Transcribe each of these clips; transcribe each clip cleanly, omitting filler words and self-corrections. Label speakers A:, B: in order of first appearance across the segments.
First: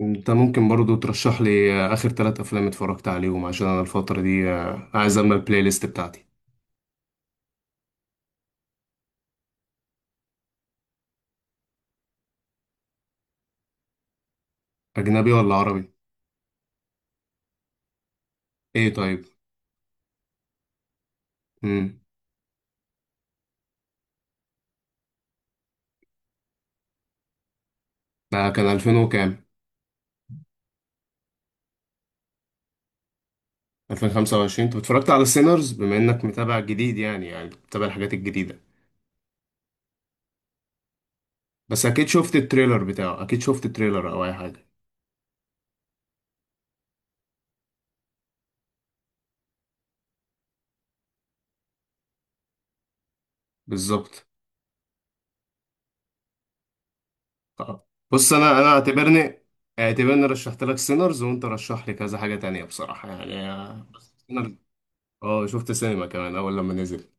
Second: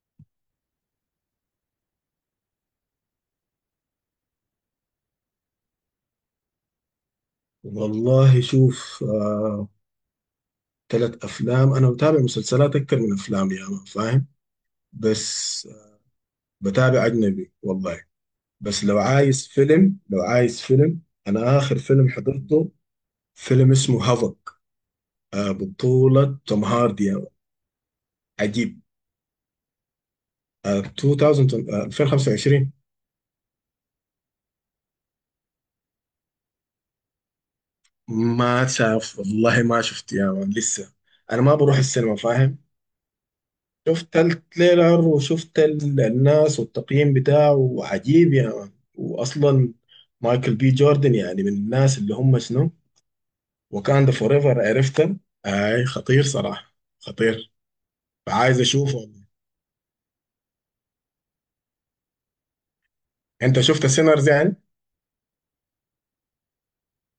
A: انت ممكن برضو ترشح لي اخر ثلاث افلام اتفرجت عليهم عشان انا الفترة دي عايز اعمل البلاي ليست بتاعتي.
B: والله شوف، تلات أفلام. أنا بتابع مسلسلات أكتر من أفلام يا ما فاهم.
A: اجنبي ولا
B: بس
A: عربي؟
B: بتابع أجنبي والله. بس
A: ايه
B: لو
A: طيب.
B: عايز فيلم لو عايز فيلم أنا آخر
A: امم.
B: فيلم حضرته فيلم اسمه هافك، بطولة توم هاردي يا مان.
A: ده كان
B: عجيب.
A: 2000 وكام؟
B: آه، 2000، 2025.
A: 2025. انت اتفرجت على سينرز؟ بما انك متابع جديد يعني بتتابع الحاجات الجديدة.
B: ما شاف والله ما شفت يا مان لسه. أنا ما بروح
A: بس اكيد
B: السينما
A: شفت
B: فاهم.
A: التريلر بتاعه، اكيد شفت التريلر
B: شفت
A: او اي حاجة.
B: التريلر وشفت الناس والتقييم بتاعه عجيب يا مان. واصلا مايكل بي جوردن يعني من الناس اللي هم شنو. وكان ده
A: بالظبط.
B: فور ايفر عرفته. اي خطير صراحه خطير.
A: بص انا
B: فعايز
A: انا
B: اشوفه.
A: اعتبرني رشحت لك سينرز، وانت رشح لي كذا حاجة تانية بصراحة يعني،
B: انت شفت
A: بس
B: سينرز يعني.
A: اه، شفت سينما كمان اول لما نزل.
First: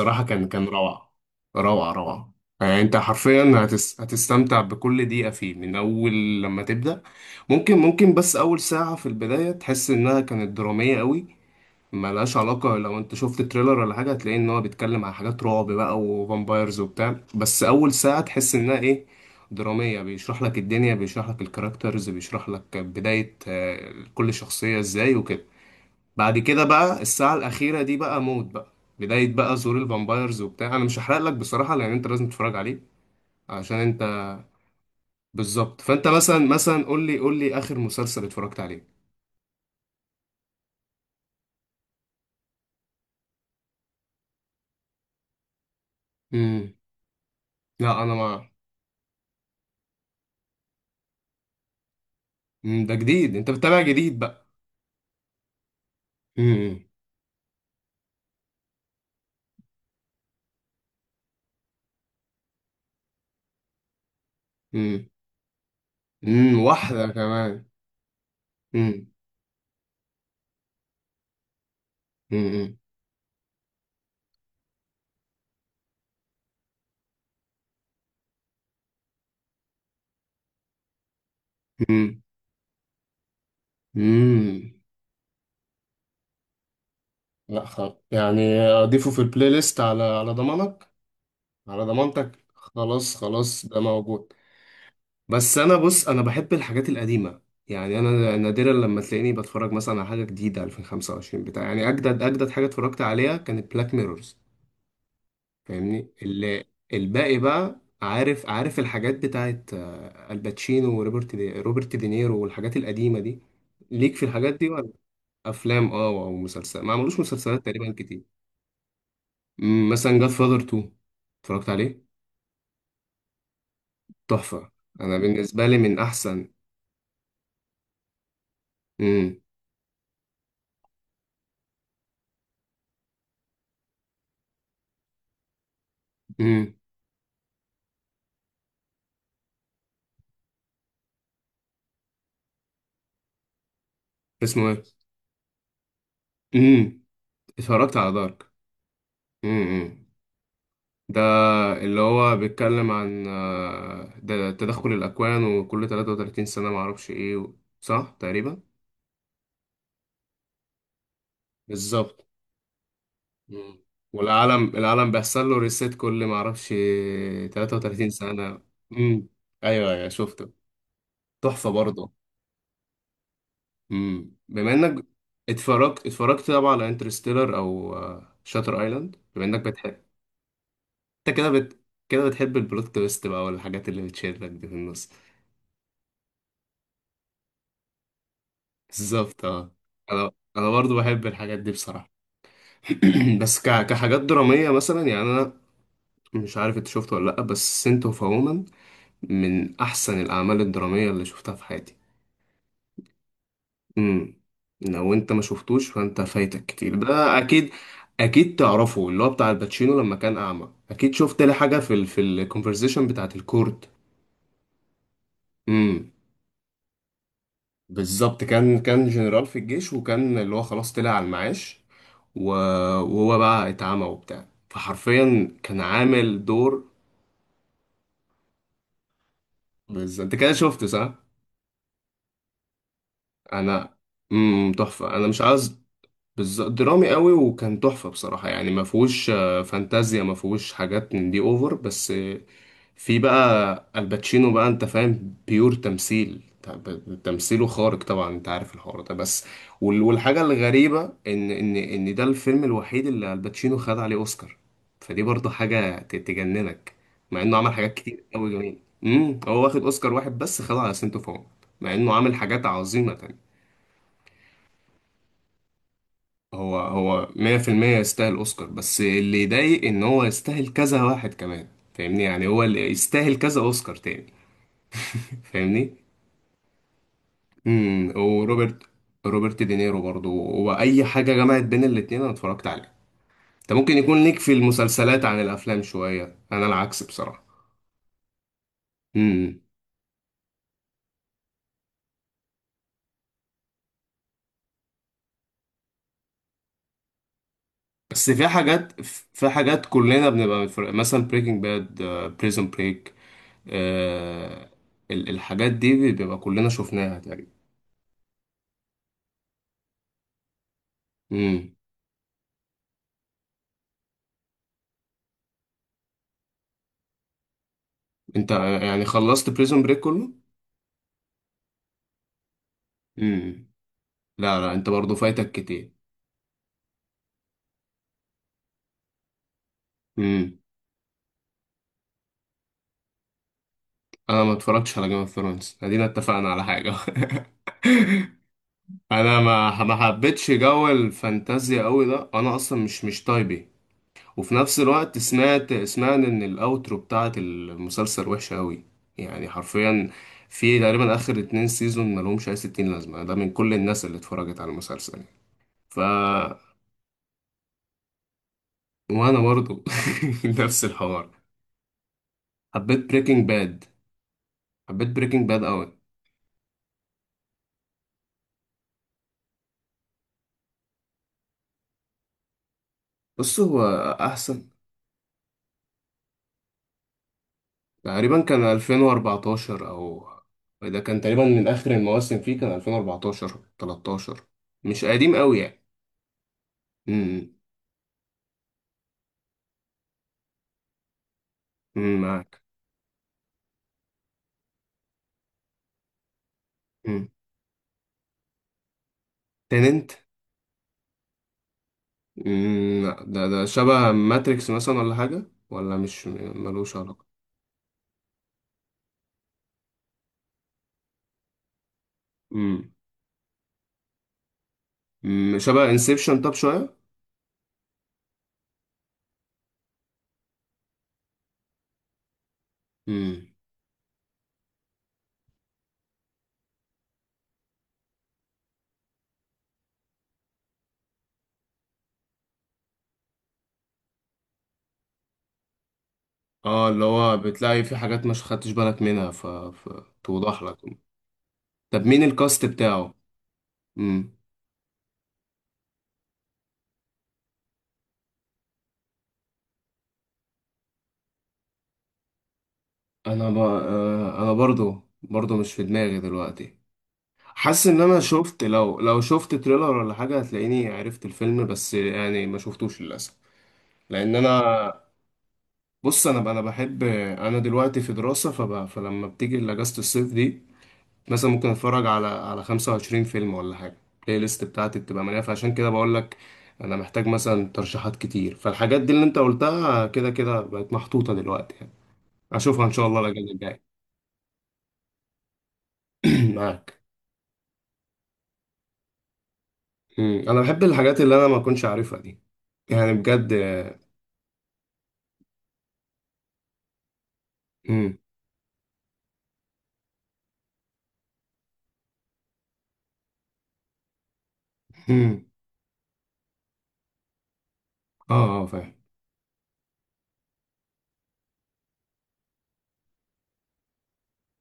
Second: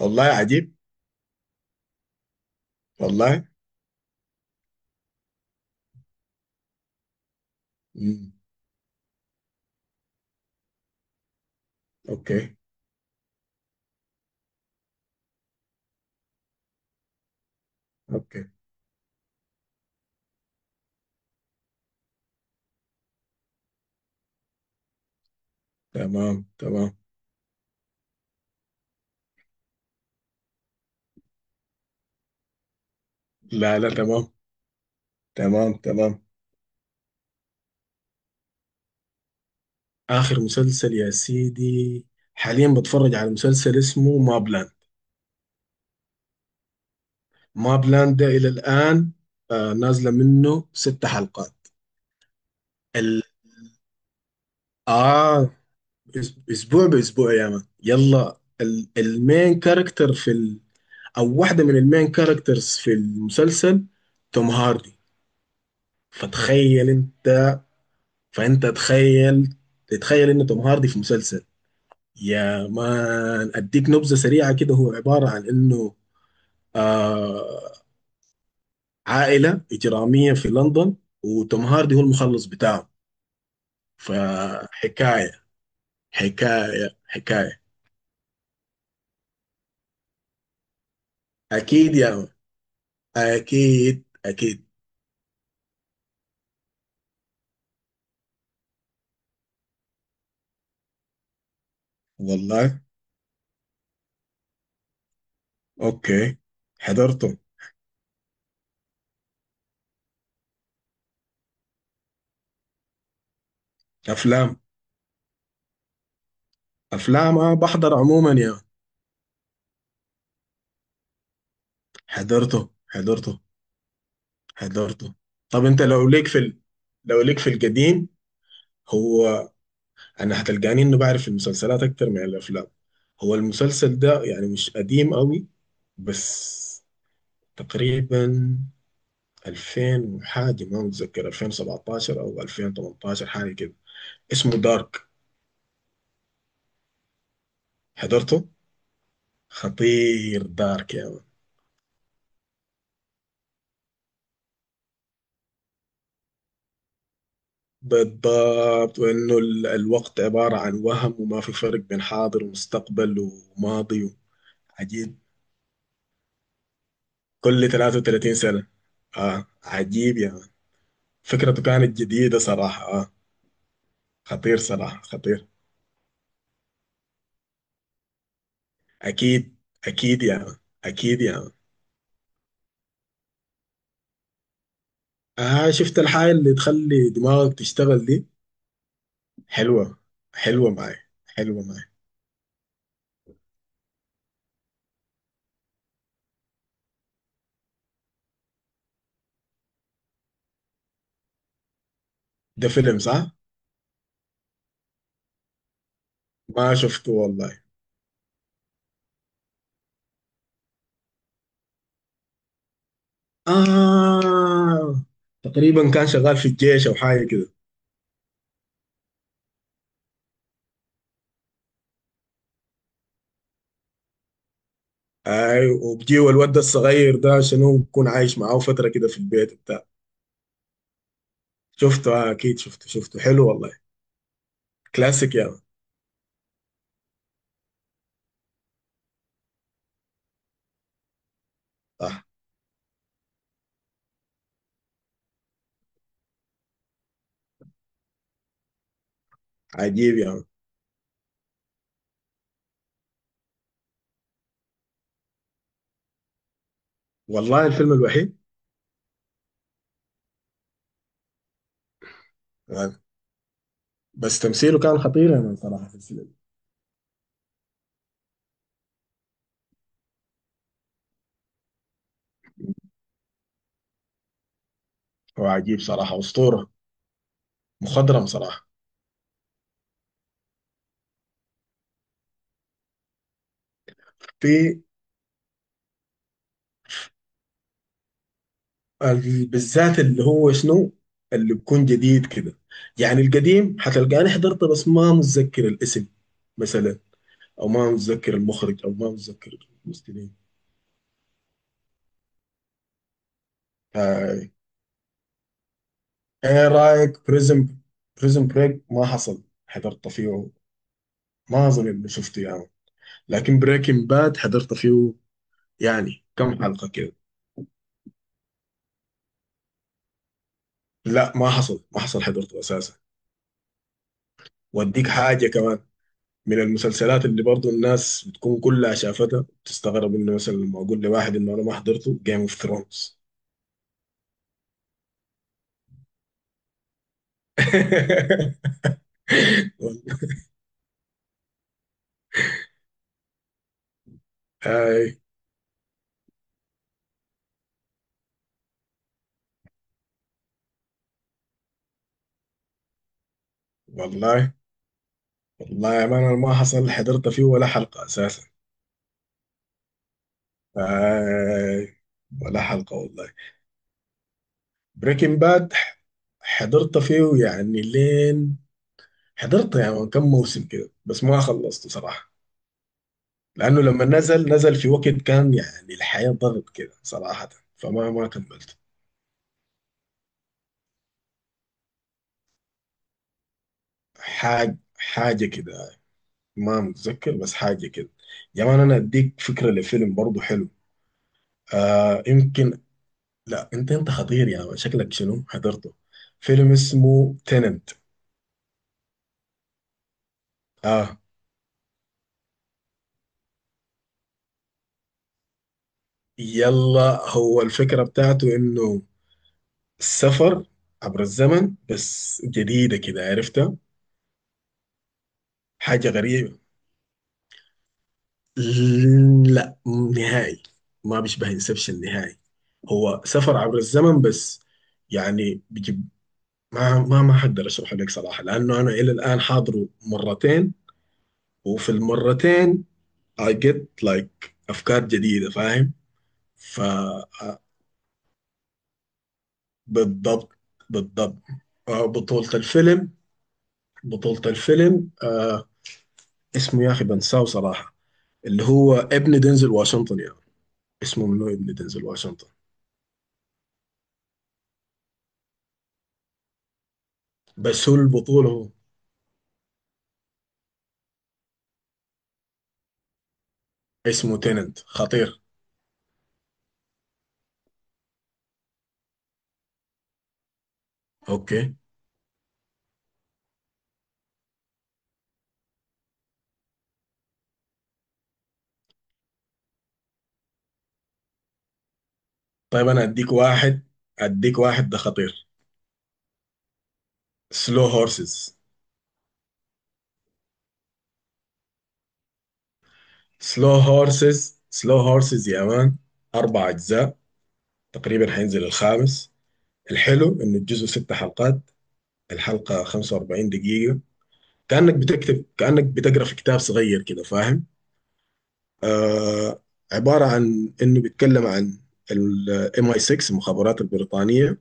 B: والله
A: كان
B: عجيب.
A: روعة. روعة روعة. يعني انت
B: والله.
A: حرفيا هتستمتع بكل دقيقة فيه من أول لما تبدأ. ممكن
B: مم.
A: بس أول ساعة في البداية تحس إنها كانت درامية قوي. ملهاش
B: اوكي،
A: علاقة، لو انت شفت تريلر ولا حاجة هتلاقي إن هو بيتكلم عن حاجات رعب بقى وفامبايرز وبتاع، بس أول ساعة
B: اوكي.
A: تحس إنها إيه، درامية، بيشرح لك الدنيا، بيشرح لك الكاركترز، بيشرح لك بداية كل شخصية إزاي وكده. بعد
B: تمام،
A: كده
B: تمام.
A: بقى الساعة الأخيرة دي بقى موت بقى، بداية بقى ظهور الفامبايرز وبتاع. أنا مش هحرق لك بصراحة، لأن أنت لازم تتفرج عليه عشان
B: لا، لا.
A: أنت،
B: تمام، تمام،
A: بالظبط. فأنت
B: تمام.
A: مثلا قول لي آخر مسلسل اتفرجت عليه.
B: اخر مسلسل يا سيدي، حاليا بتفرج على مسلسل اسمه مابلاند.
A: امم.
B: ماب
A: لا أنا
B: لاند ده
A: ما.
B: الى الان، نازله منه ست حلقات.
A: مم. ده
B: ال...
A: جديد، أنت بتتابع جديد بقى.
B: اه،
A: امم.
B: اسبوع باسبوع يا مان. يلا المين كاركتر في او واحده من المين كاركترز في المسلسل، توم هاردي.
A: امم. امم.
B: فتخيل
A: واحدة
B: انت
A: كمان.
B: فانت
A: امم.
B: تخيل تتخيل ان توم هاردي في مسلسل. يا
A: امم.
B: مان اديك نبذه سريعه كده، هو عباره عن انه آه عائله اجراميه في لندن، وتوم هاردي هو
A: امم.
B: المخلص بتاعه.
A: امم.
B: فحكاية حكاية حكاية.
A: لا خلاص، يعني أضيفه في البلاي ليست على ضمانك، على
B: أكيد يا مان.
A: ضمانتك، خلاص خلاص ده
B: أكيد،
A: موجود.
B: أكيد.
A: بس انا، بص، انا بحب الحاجات القديمه. يعني انا نادرا لما تلاقيني بتفرج مثلا على حاجه جديده 2025 بتاع، يعني اجدد حاجه
B: والله.
A: اتفرجت عليها كانت بلاك ميرورز. فاهمني
B: أوكي.
A: اللي،
B: حضرته.
A: الباقي بقى، عارف الحاجات بتاعت الباتشينو وروبرت، روبرت دينيرو، والحاجات القديمه دي. ليك في الحاجات
B: أفلام.
A: دي ولا؟ افلام، اه، او مسلسل، ما عملوش
B: أفلام أه
A: مسلسلات تقريبا
B: بحضر
A: كتير.
B: عموما يا مان.
A: مثلا جاد فاذر 2، اتفرجت عليه؟
B: حضرته، حضرته.
A: تحفه،
B: حضرته.
A: انا
B: طب
A: بالنسبه لي
B: أنت
A: من
B: لو ليك في
A: احسن.
B: القديم.
A: امم.
B: هو، أنا هتلقاني إنه بعرف المسلسلات أكتر من الأفلام. هو المسلسل ده يعني مش قديم قوي،
A: امم.
B: بس تقريبا 2000 وحاجة، ما متذكر 2017 أو 2018، حاجة كده. اسمه
A: اسمه
B: دارك.
A: ايه؟ اتفرجت على
B: حضرته.
A: دارك. امم.
B: خطير دارك يا
A: ده
B: مان.
A: اللي هو بيتكلم عن ده تدخل الأكوان، وكل 33 سنة معرفش ايه صح تقريبا.
B: بالضبط، وإنه الوقت عبارة عن وهم، وما في فرق بين
A: بالظبط.
B: حاضر ومستقبل
A: مم.
B: وماضي.
A: والعالم، العالم
B: عجيب.
A: بيحصل له ريسيت كل معرفش،
B: كل
A: 33
B: 33
A: سنة.
B: سنة.
A: امم. ايوه ايوه
B: عجيب يا مان.
A: شفته.
B: فكرته
A: تحفة
B: كانت
A: برضه.
B: جديدة صراحة.
A: امم.
B: خطير
A: بما
B: صراحة
A: انك
B: خطير.
A: اتفرجت طبعا على انترستيلر او شاتر ايلاند، بما
B: أكيد.
A: انك بتحب،
B: أكيد يا مان. أكيد
A: انت
B: يا
A: كده
B: مان.
A: كده بتحب البلوت تويست بقى، والحاجات اللي بتشدك دي في النص.
B: شفت الحاجة اللي تخلي دماغك تشتغل دي.
A: بالظبط، اه.
B: حلوة.
A: انا انا
B: حلوة
A: برضو
B: معي.
A: بحب الحاجات
B: حلوة
A: دي
B: معي.
A: بصراحه. بس كحاجات دراميه مثلا، يعني انا مش عارف انت شفته ولا لا، بس سنت اوف وومن من احسن الاعمال الدراميه اللي شفتها في حياتي.
B: ده فيلم صح؟
A: امم. لو انت ما شفتوش فانت فايتك
B: ما
A: كتير
B: شفته
A: ده،
B: والله.
A: اكيد. اكيد تعرفه، اللي هو بتاع الباتشينو لما كان اعمى، اكيد شفت لي حاجه في في الكونفرزيشن بتاعت الكورت.
B: آه تقريبا كان
A: امم.
B: شغال في الجيش أو حاجة كده.
A: بالظبط، كان جنرال في الجيش، وكان اللي هو خلاص طلع على المعاش، و- وهو بقى اتعمى وبتاع، فحرفيا
B: أي،
A: كان
B: وبجيو
A: عامل
B: الواد ده
A: دور.
B: الصغير ده شنو بكون عايش معاه فترة كده في البيت بتاع.
A: بالظبط، انت كده شفت صح.
B: شفته. أكيد شفته. شفته حلو والله.
A: انا امم. تحفه. انا
B: كلاسيك
A: مش
B: يا مان.
A: عايز. بالظبط، درامي قوي وكان تحفه بصراحه، يعني ما فيهوش فانتازيا، ما فيهوش حاجات من دي اوفر، بس
B: صح.
A: في بقى الباتشينو بقى، انت فاهم، بيور تمثيل، تمثيله خارق طبعا، انت عارف الحوار ده، بس
B: عجيب يا
A: والحاجة
B: مان.
A: الغريبة ان، ان ده الفيلم الوحيد اللي الباتشينو خد عليه اوسكار، فدي برضه حاجة تجننك، مع انه
B: والله
A: عمل
B: الفيلم
A: حاجات كتير
B: الوحيد.
A: قوي. جميل. امم. هو واخد اوسكار واحد بس، خده على سنتو فوم، مع انه عامل حاجات
B: آه.
A: عظيمة تانية.
B: بس تمثيله كان خطير يا مان صراحة في الفيلم.
A: هو 100% يستاهل اوسكار، بس اللي يضايق ان هو يستاهل كذا واحد كمان. فاهمني، يعني هو اللي يستاهل كذا اوسكار تاني.
B: هو عجيب
A: فاهمني.
B: صراحة، أسطورة.
A: امم.
B: مخضرم صراحة.
A: وروبرت، روبرت دينيرو برضو، واي حاجه جمعت بين الاتنين انا اتفرجت عليها. انت ممكن يكون ليك في
B: في
A: المسلسلات عن الافلام شويه، انا العكس بصراحه. امم.
B: بالذات اللي هو شنو، اللي بيكون جديد كده. يعني القديم حتلقاني حضرته بس ما متذكر الاسم مثلا، او ما
A: بس
B: متذكر
A: في
B: المخرج، او
A: حاجات
B: ما
A: في
B: متذكر
A: حاجات كلنا
B: الممثلين.
A: بنبقى متفرق. مثلا بريكنج باد، بريزون بريك،
B: هاي.
A: الحاجات دي بيبقى كلنا
B: ايه
A: شفناها
B: رايك
A: تقريبا.
B: بريزم؟ بريك ما حصل حضرت فيه. ما
A: امم.
B: اظن اني شفته يعني. لكن بريكنج باد حضرت فيه، يعني كم حلقة كده.
A: انت يعني خلصت بريزون بريك كله؟
B: لا، ما حصل حضرته اساسا.
A: امم. لا لا، انت
B: واديك
A: برضو
B: حاجة
A: فايتك
B: كمان
A: كتير.
B: من المسلسلات اللي برضو الناس بتكون كلها شافتها، تستغرب انه مثلا
A: امم.
B: لما اقول لواحد انه انا ما حضرته جيم اوف ثرونز.
A: انا ما اتفرجتش على جيم اوف ثرونز، ادينا اتفقنا على حاجه. انا ما حبيتش جو الفانتازيا قوي ده، انا اصلا مش طيبي. وفي نفس الوقت
B: هاي.
A: سمعت ان الاوترو بتاعت المسلسل وحشه قوي، يعني حرفيا في تقريبا اخر اتنين سيزون ملهمش اي ستين لازمه ده، من كل الناس اللي
B: والله.
A: اتفرجت على المسلسل يعني.
B: والله
A: ف
B: يا مان، انا ما حصل حضرت فيه ولا حلقة اساسا.
A: وانا برضو، نفس الحوار.
B: هاي. ولا حلقة
A: حبيت
B: والله.
A: بريكنج باد، حبيت
B: بريكنج
A: بريكنج باد
B: باد
A: قوي.
B: حضرت فيه يعني لين. حضرت يعني كم موسم كده بس ما خلصته صراحة.
A: بص هو
B: لأنه لما نزل،
A: احسن.
B: نزل في وقت كان يعني الحياة ضغط كده صراحة. فما ما
A: تقريبا كان
B: كملت.
A: 2014 او، ده كان تقريبا من اخر المواسم فيه، كان 2014، 13،
B: حاجة،
A: مش قديم
B: حاجة
A: قوي
B: كده،
A: يعني.
B: ما متذكر
A: امم.
B: بس حاجة كده. يا مان أنا أديك فكرة لفيلم برضه حلو.
A: أمم، معاك.
B: يمكن. لا، أنت خطير يا مان. شكلك شنو حضرته. فيلم
A: امم.
B: اسمه تيننت
A: تننت.
B: آه
A: امم. لا، ده شبه ماتريكس مثلا ولا حاجه، ولا مش م- ملوش علاقه.
B: يلا هو الفكرة بتاعته إنه السفر عبر الزمن، بس
A: امم.
B: جديدة كده عرفتها،
A: أمم، شبه
B: حاجة
A: انسبشن طب
B: غريبة.
A: شويه.
B: لا، نهائي. ما بيشبه انسبشن نهائي. هو
A: امم.
B: سفر عبر الزمن بس. يعني ما حقدر اشرح لك صراحه، لانه انا الى الان حاضره مرتين. وفي المرتين I get like افكار جديده فاهم. ف
A: اه، اللي هو بتلاقي في حاجات مش خدتش بالك منها
B: بالضبط.
A: فتوضح لك.
B: بالضبط.
A: طب مين
B: بطولة
A: الكاست
B: الفيلم.
A: بتاعه؟ امم.
B: بطولة الفيلم، اسمه يا اخي بنساه صراحه. اللي هو ابن دينزل واشنطن يعني. اسمه منو ابن دينزل واشنطن.
A: انا ب... آه، انا برضو مش في دماغي دلوقتي. حاسس
B: بس هو
A: ان انا
B: البطولة
A: شفت،
B: هو.
A: لو شفت تريلر ولا حاجه هتلاقيني عرفت الفيلم، بس يعني ما شفتوش للاسف. لان
B: اسمه تيننت
A: انا،
B: خطير.
A: بص انا بحب، انا دلوقتي في دراسه فلما بتيجي اجازه الصيف دي، مثلا ممكن
B: اوكي.
A: اتفرج على 25 فيلم ولا حاجه، البلاي ليست بتاعتي بتبقى مليانه، فعشان كده بقول لك انا محتاج مثلا ترشيحات كتير، فالحاجات دي اللي انت قلتها كده بقت محطوطه دلوقتي يعني. اشوفها
B: طيب
A: ان
B: انا
A: شاء الله
B: اديك
A: الاجازه الجايه.
B: واحد. ده خطير.
A: معاك.
B: سلو هورسز.
A: مم. انا بحب الحاجات اللي انا ما كنتش عارفها دي، يعني بجد.
B: سلو هورسز يا مان. أربع أجزاء، تقريبا حينزل الخامس. الحلو إنه الجزء ست حلقات، الحلقة 45 دقيقة. كأنك
A: امم.
B: بتكتب، كأنك بتقرأ في كتاب صغير كده فاهم.
A: اه اه، فاهم.
B: آه عبارة عن إنه بيتكلم عن الام اي 6، المخابرات البريطانية.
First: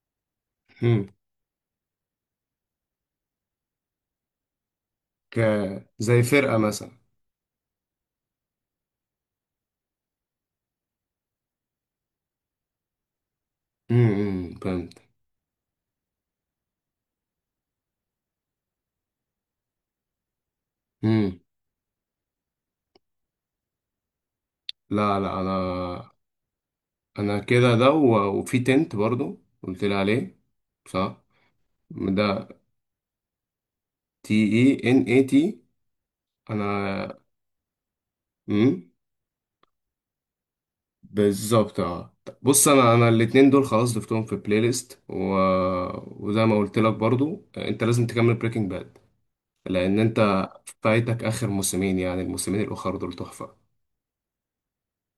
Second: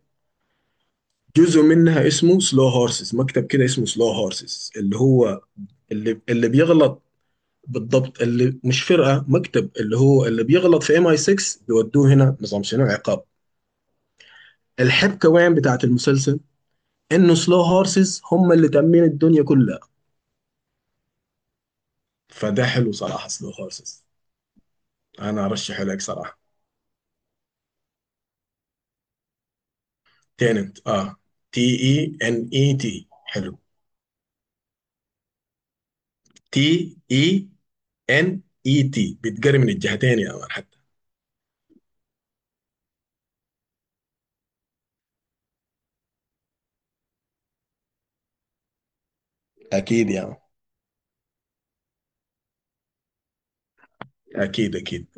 A: امم.
B: جزء منها اسمه سلو هورسز، مكتب كده اسمه سلو هورسز، اللي
A: ك
B: هو اللي
A: زي
B: اللي
A: فرقة مثلا.
B: بيغلط. بالضبط. اللي مش فرقة، مكتب، اللي هو اللي بيغلط في ام اي 6، بيودوه هنا نظام شنو عقاب.
A: امم. فهمت.
B: الحب كمان بتاعت المسلسل انه سلو هورسز هم اللي تأمين الدنيا كلها.
A: امم.
B: فده حلو صراحة، سلو هورسز.
A: لا لا،
B: أنا
A: انا،
B: أرشحه لك صراحة.
A: انا كده، ده وفي تنت برضو قلت لي عليه،
B: تيننت،
A: صح.
B: تي إي
A: ده
B: إن إي تي حلو.
A: تي اي ان اي تي.
B: تي
A: انا،
B: إي إن
A: امم،
B: إي تي بتقري من الجهتين يا مان حتى.
A: بالظبط، اه. بص انا الاتنين دول خلاص ضفتهم في بلاي ليست وزي ما قلت لك برضو، انت لازم تكمل بريكنج باد، لان
B: أكيد يا مان.
A: انت فايتك اخر موسمين، يعني الموسمين الاخر دول تحفة.
B: أكيد، أكيد.